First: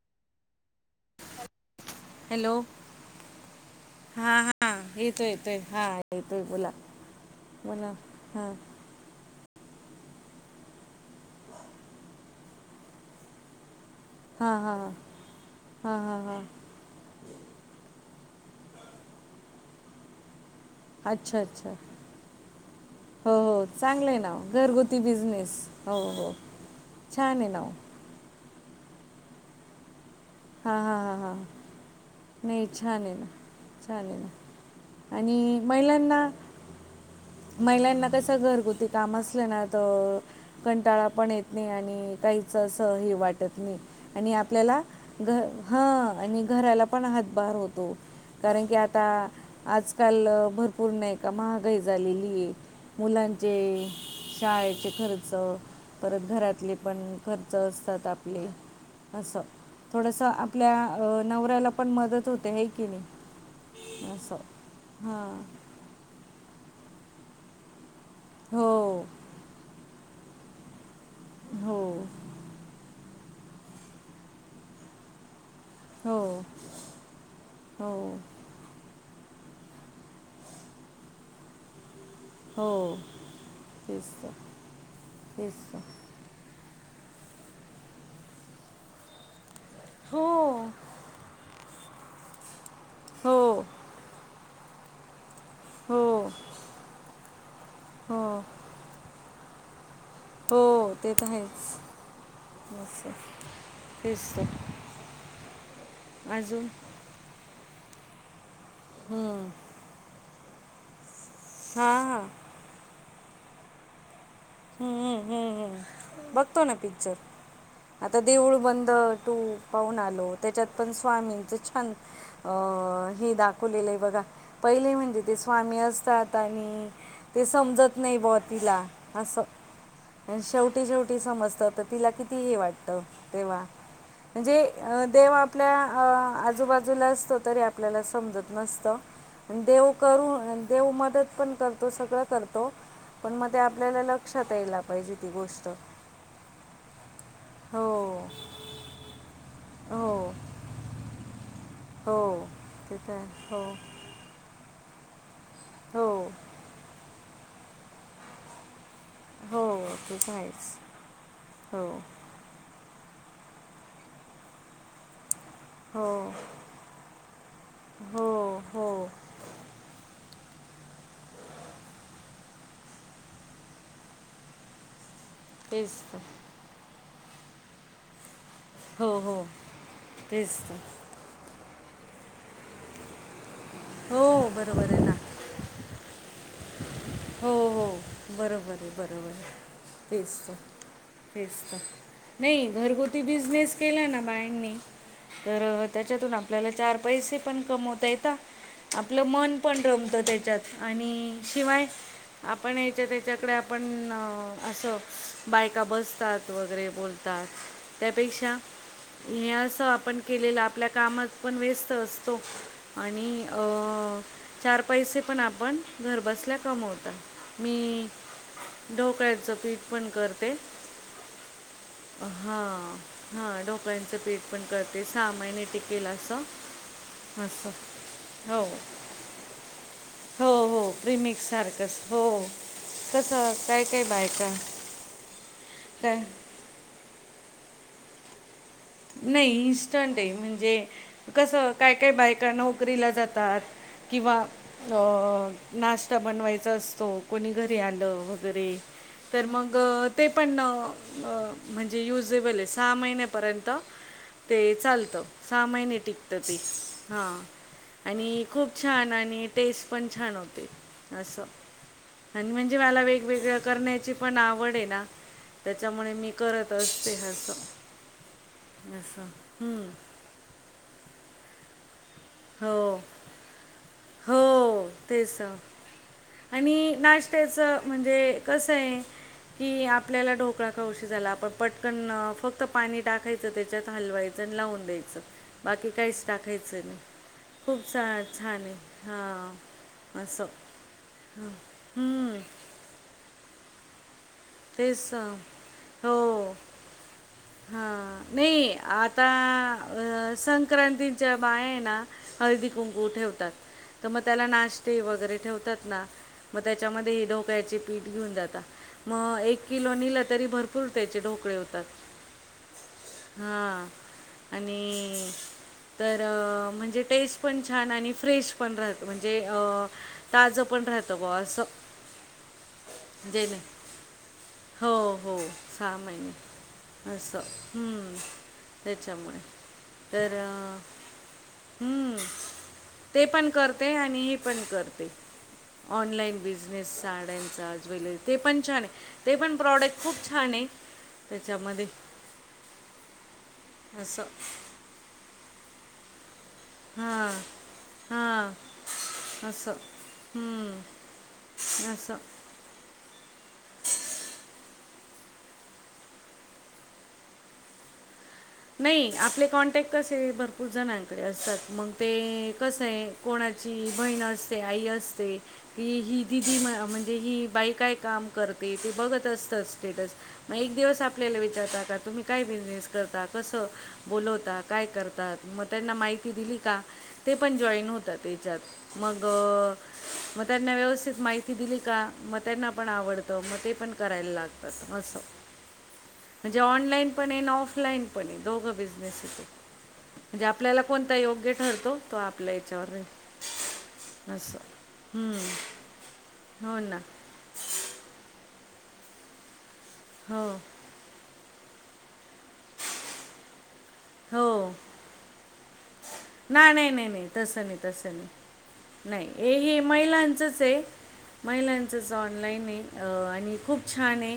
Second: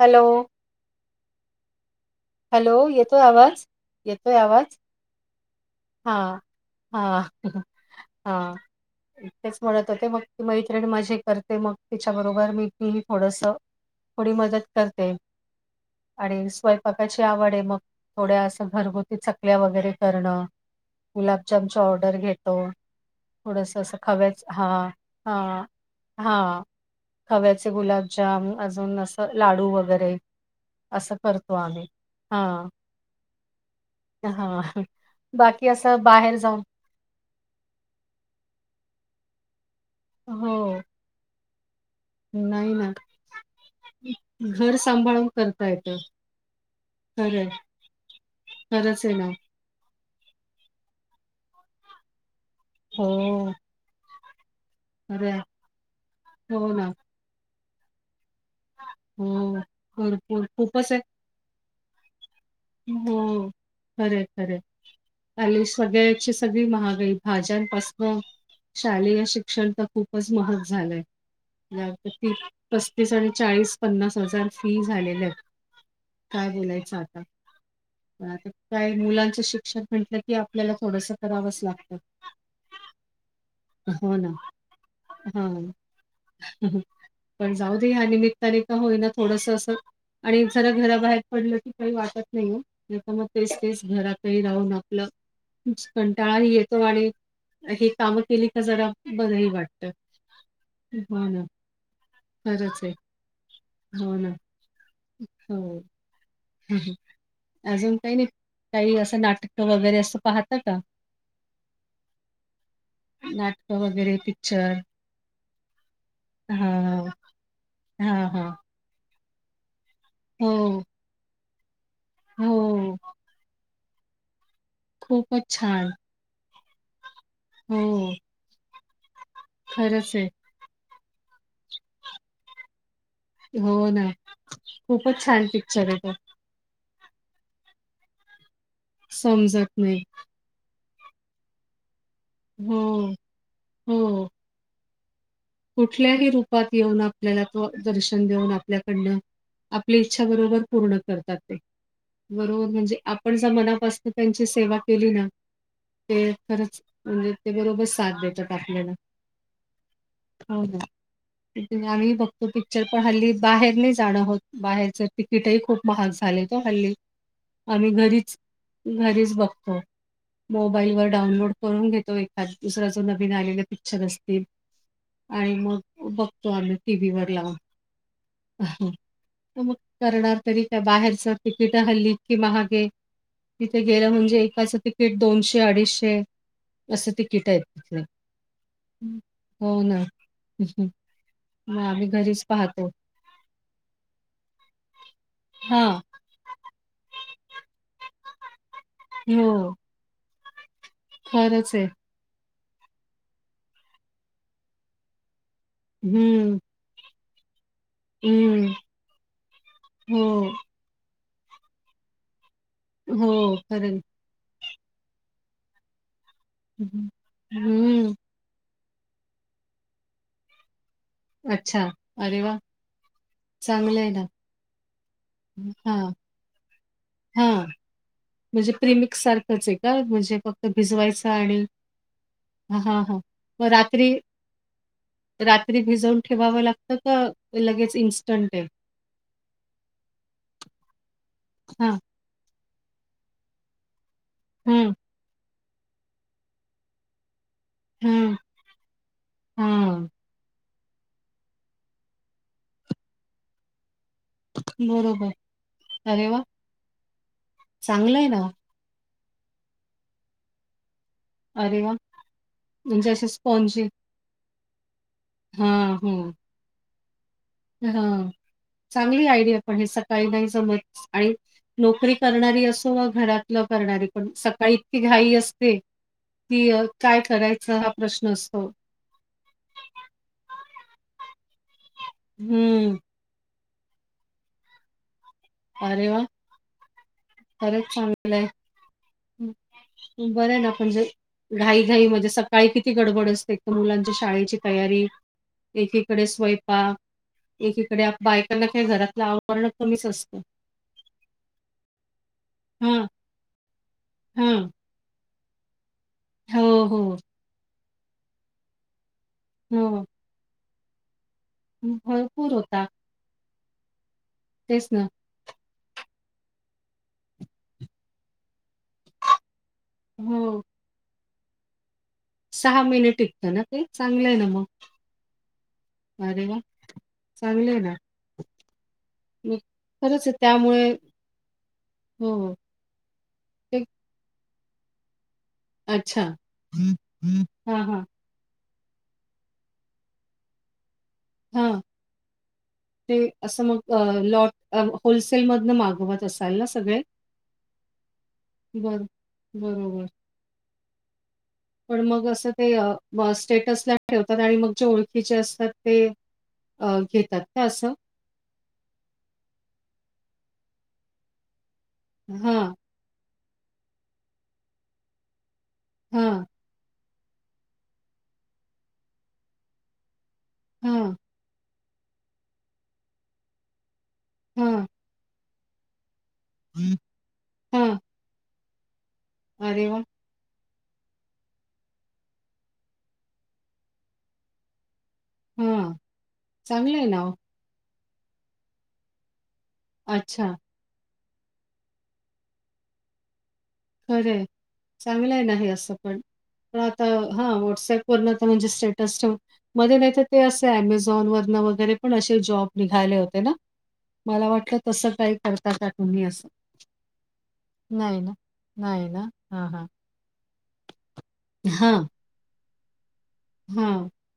Hello. हॅल hello, येतोय आवाज. हा येतोय हा आवाज? येतो येतोय, हा हां, येतोय बोला. हां, हो ना, हा. हां. तेच म्हणत होते, मग ती मैत्रिण माझी करते, मग तिच्या बरोबर मी तीही थोडसं. थोडी मदत करते आणि स्वय पकाची आवड आहे, मग थोड्या असं घरगुती चकल्या वगैरे करणं. अच्छा अच्छा गुलाबजामची ऑर्डर घेतो. हो हो थोडंसं असं चांगलं आहे ना हो. खव्याचं, हा घरगुती बिझनेस हा हो हो हा. छान आहे ना खव्याचे हो. गुलाबजाम, अजून असं लाडू वगैरे. हा हा असं हा हा, करतो आम्ही. हां. नाही, छान आहे ना. छान आहे हां, ना आणि बाकी असं महिलांना. बाहेर जाऊन महिल्यांना कसं घरगुती काम असलं ना तर हो. कंटाळा पण येत नाही आणि काहीच नाही ना. असं हे वाटत नाही आणि घर आपल्याला सांभाळून घ करता येतं. हां आणि घराला पण खरंय, हातभार होतो, कारण की आता खरंच आहे ना. आजकाल भरपूर नाही का महागाई झालेली आहे हो, मुलांचे शाळेचे खर्च, खरंय. परत हो घरातले ना. पण खर्च असतात आपले, असं हो, थोडंसं भरपूर आपल्या खूपच आहे अ... नवऱ्याला पण मदत होते हे हो खरंय खरंय, हां आलीस. सगळ्याची सगळी महागाई, भाज्यांपासन हो शालेय शिक्षण तर खूप खूपच महाग झालंय. हो [inaudible] पस्तीस आणि चाळीस-पन्नास हजार फी झालेल्या आहेत, हो काय बोलायचं आता? हो. पण आता काय, मुलांचं शिक्षण म्हटलं की आपल्याला थोडसं करावंच लागतं. हो, तेच हो ना. तर, तेच तर. हं हं, पण जाऊ दे या निमित्ताने का होईना थोडस अस हो आणि जरा घरा बाहेर पडलं की काही वाटत नाही ओ नाहीतर मग हो तेच तेच घरात. घरी राहून आपल, हो कंटाळाही येतो आणि हे काम हो केली की जरा बर ही वाटतं. हो ते तर आहेच. खरंच हो आहे. अस, हो तेच ना. तर. हो. अजून अजून काही नाही, काही असं हां नाटक वगैरे असं पाहता का? हा हा. नाटक वगैरे ती हम्म हम्म हम्म, बघतो ना हां. पिक्चर आता हां, हां. देऊळ बंद टू पाहून आलो त्याच्यात हो, पण स्वामींच छान, अ हो. हे दाख वलेलं आहे बघा, पहिले म्हणजे ते खूपच स्वामी छान. असतात आणि ते समजत नाही बॉ तिला असं खरच आहे शेवटी शेवटी समजतं तर तिला किती हे वाटतं. तेव्हा, हो ना. म्हणजे खूपच देव छान आपल्या पिक्चर आहे तो. अ आजूबाजू [inaudible] असतो तरी आपल्याला समजत नसत आणि समजत देव नाही. करून अन देव मदत पण करतो सगळं करतो, हो, पण मग ते आपल्याला हो. लक्षात यायला पाहिजे ती गोष्ट. कुठल्याही रूपात येऊन आपल्याला तो दर्शन हो देऊन आपल्याकडनं आपली इच्छा हो बरोबर पूर्ण करतात ते, हो बरोबर ते म्हणजे तर आपण जर आहे. मनापासुन त्यांची सेवा केली ना, हो ते खरंच म्हणजे ते बरोबर साथ देतात आपल्याला. हो ते तर हो आहेच ना, ते हो तुम्ही-आम्ही ही बघ तो पिक्चर पण हल्ली बाहेर नाही जाणं होत, बाहेरच तिकीटही खूप महाग हो झालेत ओ हल्ली. आम्ही हो घरीच, हो घरीच बघतो. मोबाईल वर डाउनलोड करून घेतो एखाद दुसरा जो नवीन आलेले पिक्चर असतील. आणि, मग तेच तर बघतो आम्ही टी व्ही वर लावून. हो मग करणार तेच तरी काय तर बाहेरच तिकिट हल्ली किती महाग ये. तिथे गेलं हो म्हणजे एकाचं बरोबर आहे ना तिकीट दोनशे अडीचशे असं तिकट. हो हो, बरोबर आहे बरोबर आहे हो ना तेच तर. तेच तर, मग आम्ही घरीच नाही पाहतो घरगुती ते बिझनेस केला ना बायांनी तर अ हा. त्याच्यातून आप आपल्याला चार पैसे पण कमवता येतात, आपलं मन हो पण रमतं त्याच्यात. आणि खरंच आहे. शिवाय आपण याच्या त्याच्याकडे आपण अ असं बायका बसतात हम्म, वगैरे बोलतात, त्यापेक्षा हम्म. हे असं आपण हो, केलेलं आपल्या कामात पण व्यस्त असतो, आणि हो अ खरं चार पैसे पण आपण घर बसल्या हं हं मी, ढोकळ्याचं पीठ पण करते. अच्छा अरे वाह! हा हा चांगलं आहे ढोकळ्यांचं ना. पीठ पण करते सहा महिने टिकेल हां, असं. हां. अस, हो म्हणजे प्रीमिक्स सारखंच आहे का? म्हणजे हो फक्त हो भिजवायचा प्रिमिक्स आणि सारख कस हो, हां, हां, हां. कसं मग काय काय रात्री बायका रात्री भिजवून काय ठेवावं लागत का लगेच इन्स्टंट हे? नाही इन्स्टंट आहे म्हणजे कसं काय हां. काय बायका न नोकरीला जातात किंवा हम्म. हो नाश्ता बनवायचा असतो. कोणी घरी आणलं हं. वगैरे तर मग हां. ते पण म्हणजे युजेबल आहे सहा महिन्यापर्यंत ते चालतं बरोबर. सहा महिने अरे टिकतं वाह! ते हां चांगलं आहे ना. आणि खूप छान आणि टेस्ट पण छान होते. असं अरे वाह! आणि म्हणजे मला असे वेगवेगळ्या स्पॉन्जी करण्याची पण आवड आहे ना हां, त्याच्यामुळे मी करत असते हसं. हा चांगली आयडिया पण हे हम्म. सकाळी नाही जमत आणि नोकरी करणारी असो हो व घरातलं करणारी पण हो सकाळी इतकी तेच घाई तर. असते. की अ, आणि काय नाश्त्याचं करायचा हा म्हणजे प्रश्न असतो. कसं आहे कि आपल्याला ढोकळा खाउशी झाला पण पटकन फक्त हम्म, पाणी टाकाय च त्याच्यात हलवायचं आणि लावून द्यायचं. बाकी अरे वा! काहीच टाकायचं नाही खरंच खूप चांगलं छान आहे. हां हं, अस. बरं आहे ना, म्हणजे घाई घाई मध्ये सकाळी किती गडबड असते एकतर मुलांच्या शाळेची तयारी तेच तर. एकीकडे स्वयंपाक. हा एकीकडे आप- बायकांना नाही काही घरातलं आता आवरणं कमीच असतं. संक्रांतीच्या बाया हे ना हळदी हां, कुंकू ठेवतात. तर मग त्याला हां. नाश्ते वगैरे ठेवतात ना मग हो, हो. त्याच्यामध्ये ही ढोकल्याची पीठ घेऊन जाता मग एक किलो हो, नेले तरी भरपूर त्याचे ढोकळे होते. भरपूर होता. हां आणि तेच ना. तर म्हणजे टेस्ट पण छान आणि फ्रेश पण राहत म्हणजे आ हो, ताजं पण राहतं बुआ असं. महिने टिकतं जेवेन ना ते? चांगलं आहे ना मग. हो हो सहा महिने. अरे वाह! असं चांगलं आहे ना. हम त्याच्यामुळे मग खरंच तर आहे त्यामुळे हम्म. हो हो. ते पण करते, आणि हे पण करते अच्छा. ऑनलाइन बिझनेस साड्यांचा, हां, हां. ज्वेलरी ते पण छान आहे. ते पण प्रॉडक्ट खूप छान आहे. हा त्याच्यामध्ये ते असं मग अ असं लॉट अ होलसेल मधन मागवत असाल ना स हा हा बरं. अस बरोबर. हम्म. पण मग असं ते अ बुआ स्टेटस ला ठेवतात आणि मग जे ओळखीचे असतात ते घेतात का असं? नाही आपले कॉन्टॅक्ट कसे भरपूर जणांकडे असतात मग ते हां, कसं आहे कोणाची बहीण असते आई असते की ही हां, दिदी म म्हणजे ही बाई काय काम करते ते बघत असतात स्टेटस मग एक दिवस हां, आपल्याला विचारता. तुम्ही काय बिझनेस करता कसं बोलवता हां, काय करता. मग त्यांना माहिती दिली का ते पण जॉईन हां. होता त्याच्यात मग अरे वाह! मग त्यांना व्यवस्थित माहिती दिली का मग त्यांना पण आवडतं मग ते पण करायला लागतात असं. हां. म्हणजे चांगलं ऑनलाइन ना पण हो. आहे. आणि ऑफलाइन पण आहे. दोघं बिझनेस ये. म्हणजे अच्छा. आपल्याला कोणता योग्य ठरतो, तो आपल्या याच्यावर राहील. खरे हे. चांगलंय ना हे असं पण, हो पण ना आता हा व्हॉट्सअप वर म्हणजे स्टेटस ठेवून, मध्ये नाही तर ते हो असं अमेझ झोन वरण वगैरे पण असे जॉब निघाले होते ना? मला वाटल तस काही करता का तुम्ही असं. नाही नाही नाही नाही, तस नाही, तसं नाही, ना, ना. नाही हे हां, हे हां. महिलांचच आहे. हां, महिलांचंच ऑनलाईन आहे. आणि खूप हां. छान आहे.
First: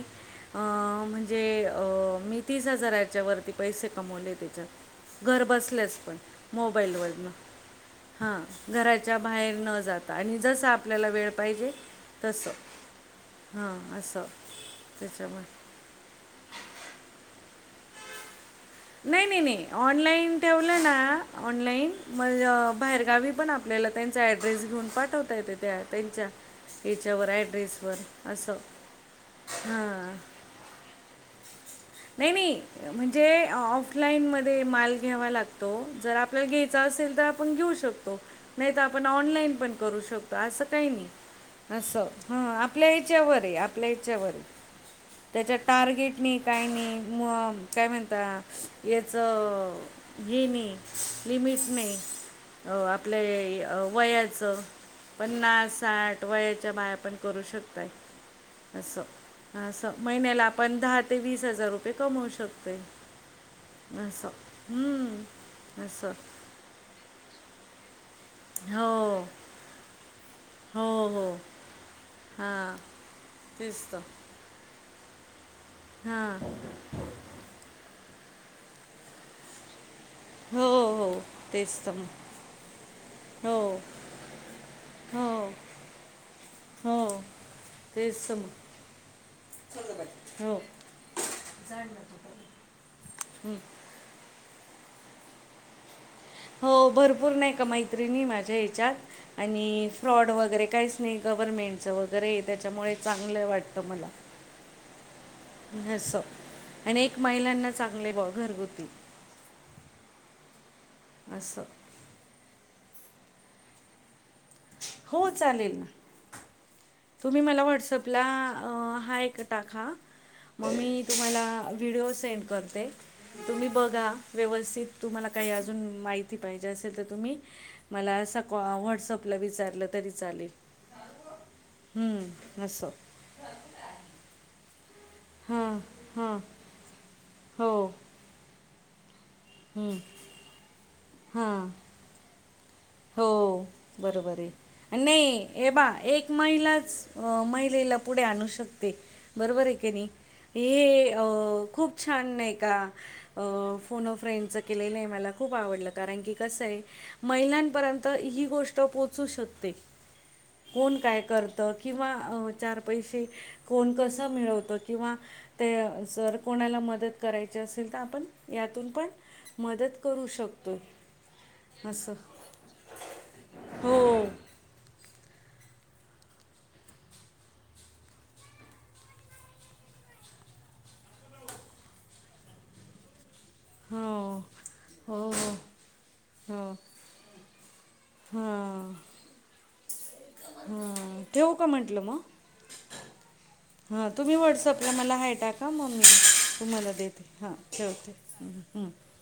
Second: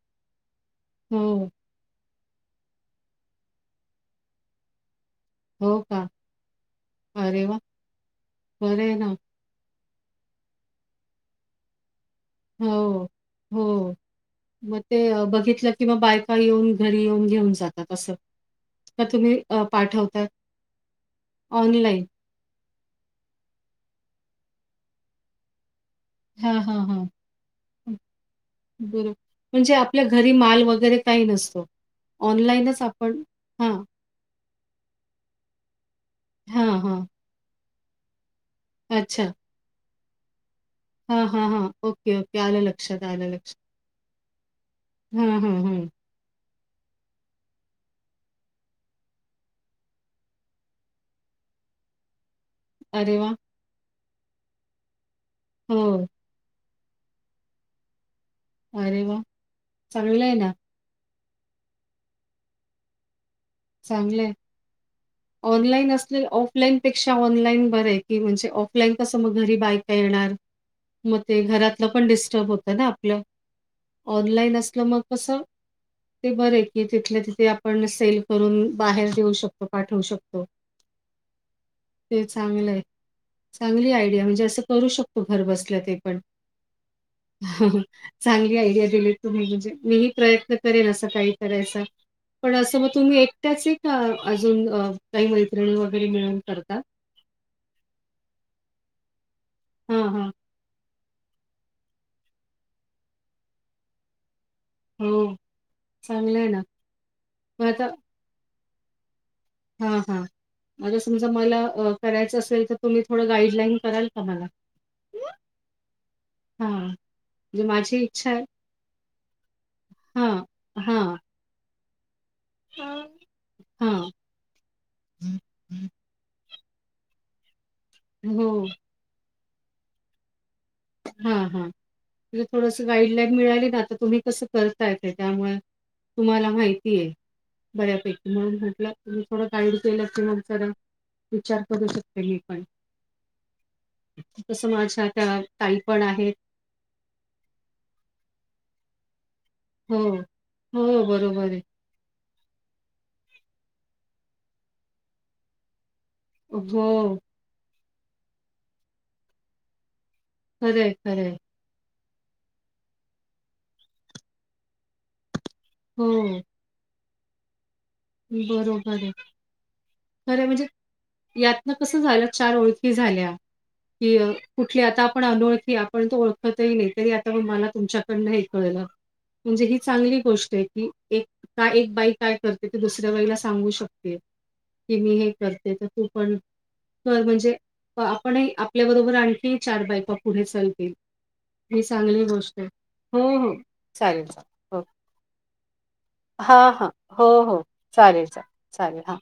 अ म्हणजे हो, अ मी तीस हजाराच्या वरती पैसे कमवले ह्याच्यात. घर हो बसल्या का? पण मोबाईलवर, अरे वाह! हा बरं आहे ना. घराच्या बा बाहेर न जाता आणि जस आपल्याला वेळ पाहिजे तसं हो हो, हां असं मग ते त्याच्यामुळे बघितलं क किंवा बायका येऊन घरी येऊन घेऊन जातात असं का नाही तुम्ही नाही अ, नाही, पाठवताय ऑनलाईन ठेवलं ना ऑनलाईन म बाहेरगावी पण आपल्याला त्यांचा ऍड्रेस घेऊन पाठवता येत. त्यांच्या, हां, हां, हां. याच्यावर ऍड्रेसवर हं, असं, बरं. म्हणजे आपल्या हा घरी माल वगैर काही नसतो. नाही नाही, ऑनलाईनच आपण म्हणजे हां, ऑफ लाईन मध्ये माल घ्यावा लागतो. जर आपल्याला हां, घ्यायचा हां. असेल तर आपण घेऊ शकतो. नाही तर आपण अच्छा. ऑनलाईन पण करू शक तो असं काही नाही हां, हां, हां. अस, ओके, ह ओके. आलं आपल्या लक्षात, आलं याच्यावर आहे. लक्षात. आप प्लेटच्यावर, हं, त्याच्या हं, हं. टार्गेट नी काही नाही, म काय म्हणता? याचंअ हे नाही लिमिट नाही, अ अरे वाह! आपल्या वयाचं पन्नास- हो. साठ वयाच्या बाया पण करू शकताय. असं, अरे वाह! असं चांगलं आहे महिन्याला ना, आपण दहा ते वीस हजार रुपये कमवू शकतोय. चांगलं, हम्म, ऑनलाईन असं असले ऑफ ऑफलाईनपेक्षा ऑनलाईन बरं आहे की, म्हणजे ऑफलाईन कसं हो मग घरी बायका येणार. हो मग हो ते घरातलं पण डिस्टर्ब होत हां ना आपलं, तेच तर ऑनलाईन असलं मग कस, ते हां बरं आहे की तिथल्या तिथे आपण सेल् करून बाहेर येऊ शकतो पाठवू शकतो. हो हो तेच तर ते मग चांगलं आहे. हो चांगली आयडिया, म्हणजे असं करू शकतो हो घर बसल्या ते पण. हो तेच तर मग चांगली आयडिया दिली तुम्ही, म्हणजे मीही प्रयत्न हो करेन असं काही करायचा. पण असं मग तुम्ही एकट्याच आहे का? अजून काही मैत्रिणी वगैरे मिळून. हो करता? भरपूर नाही का मैत्रिणी माझ्या याच्यात, आणि हां, फ्रॉड हां. वगैरे कायच स्ने गव्हर्मेंटचं वगैरे हे त्याच्यामुळे चांगलं वाटतं मला. हम्म. आस, आणि एक मग महिलांना चांगले ब घरगुती हा हा, आता समजा मला असं करायचं असेल तर, तुम्ही थोडं गाईडलाईन कराल का मला? हो चालेल ना. हा. तुम्ही मला व्हॉट्सअपला हाय टाका, हां, मग मी हां, तुम्हाला व्हिडओ सेंड करते. हां. तुम्ही बघा व्यवस्थित तुम्हाला काही अज माहिती पाहिजे असेल तर तुम्ही मला अस कॉ हो, व्हॉट्सअपला विचारलं तरी चालेल. हा हा, ते हं, थोडस असं गाईडलाईन मिळाली ना आता तुम्ही कसं करतायचे त्यामुळे हां हां तुम्हाला माहिती आहे, हो बऱ्यापैकी म्हणून म्हटलं! तुम् थोडं गाईड केलं की नंतर हां विचार करू शकते. मी पण हो! बरोबर आहे, तसं आणि माझ्या नाही! त्या हे ताई बा! पण ! एक आहेत. महिलाच महिलेला पुढे, आणू शकते! बरोबर हो. आहे. हो, हे अ! बरोबर आहे. खूप! प छान! नाही का? फोन फ्रेंडच केलेलं आहे मला! खूप आवडलं कारण की? कस हो. महिलांपर्यंत ही, गोष्ट पोहोचू शकते. खरंय, कोण काय खरंय. करत? - किंवा चार पैसे कोण कस मिळवत किंवा! ते जर हो, कोणाला मदत! करायचे असेल तर आपण यातून बरोबर पण आहे. मदत करू शकतोय! यातन कस झालं चार ओळखी झाल्या हो कि कुठली आता आपण अनोळखी. पण तो ओळखतही नाही तरी, आता मला तुमच्याकडनं हे कळलं! म्हणजे ही चांगली गोष्ट आहे की, एक का एक बाई काय करते ते दुसऱ्या बाईला! सांग शक हो की हो मी हे हो करते तर, तू पण हो त म्हणजे आपणही हां आपल्याबरोबर, आणखी चार बायपा पुढे चालतील हां ठेवू का ही म्हटलं मग चांगली गोष्ट आहे हो हो चालेल चालेल डस हो. आपला मला हायटाका मग मी, हां, हां. तुम्हाला देते हो, हा हो. चालेल, चालेल. ठेवते. चालेल. हां.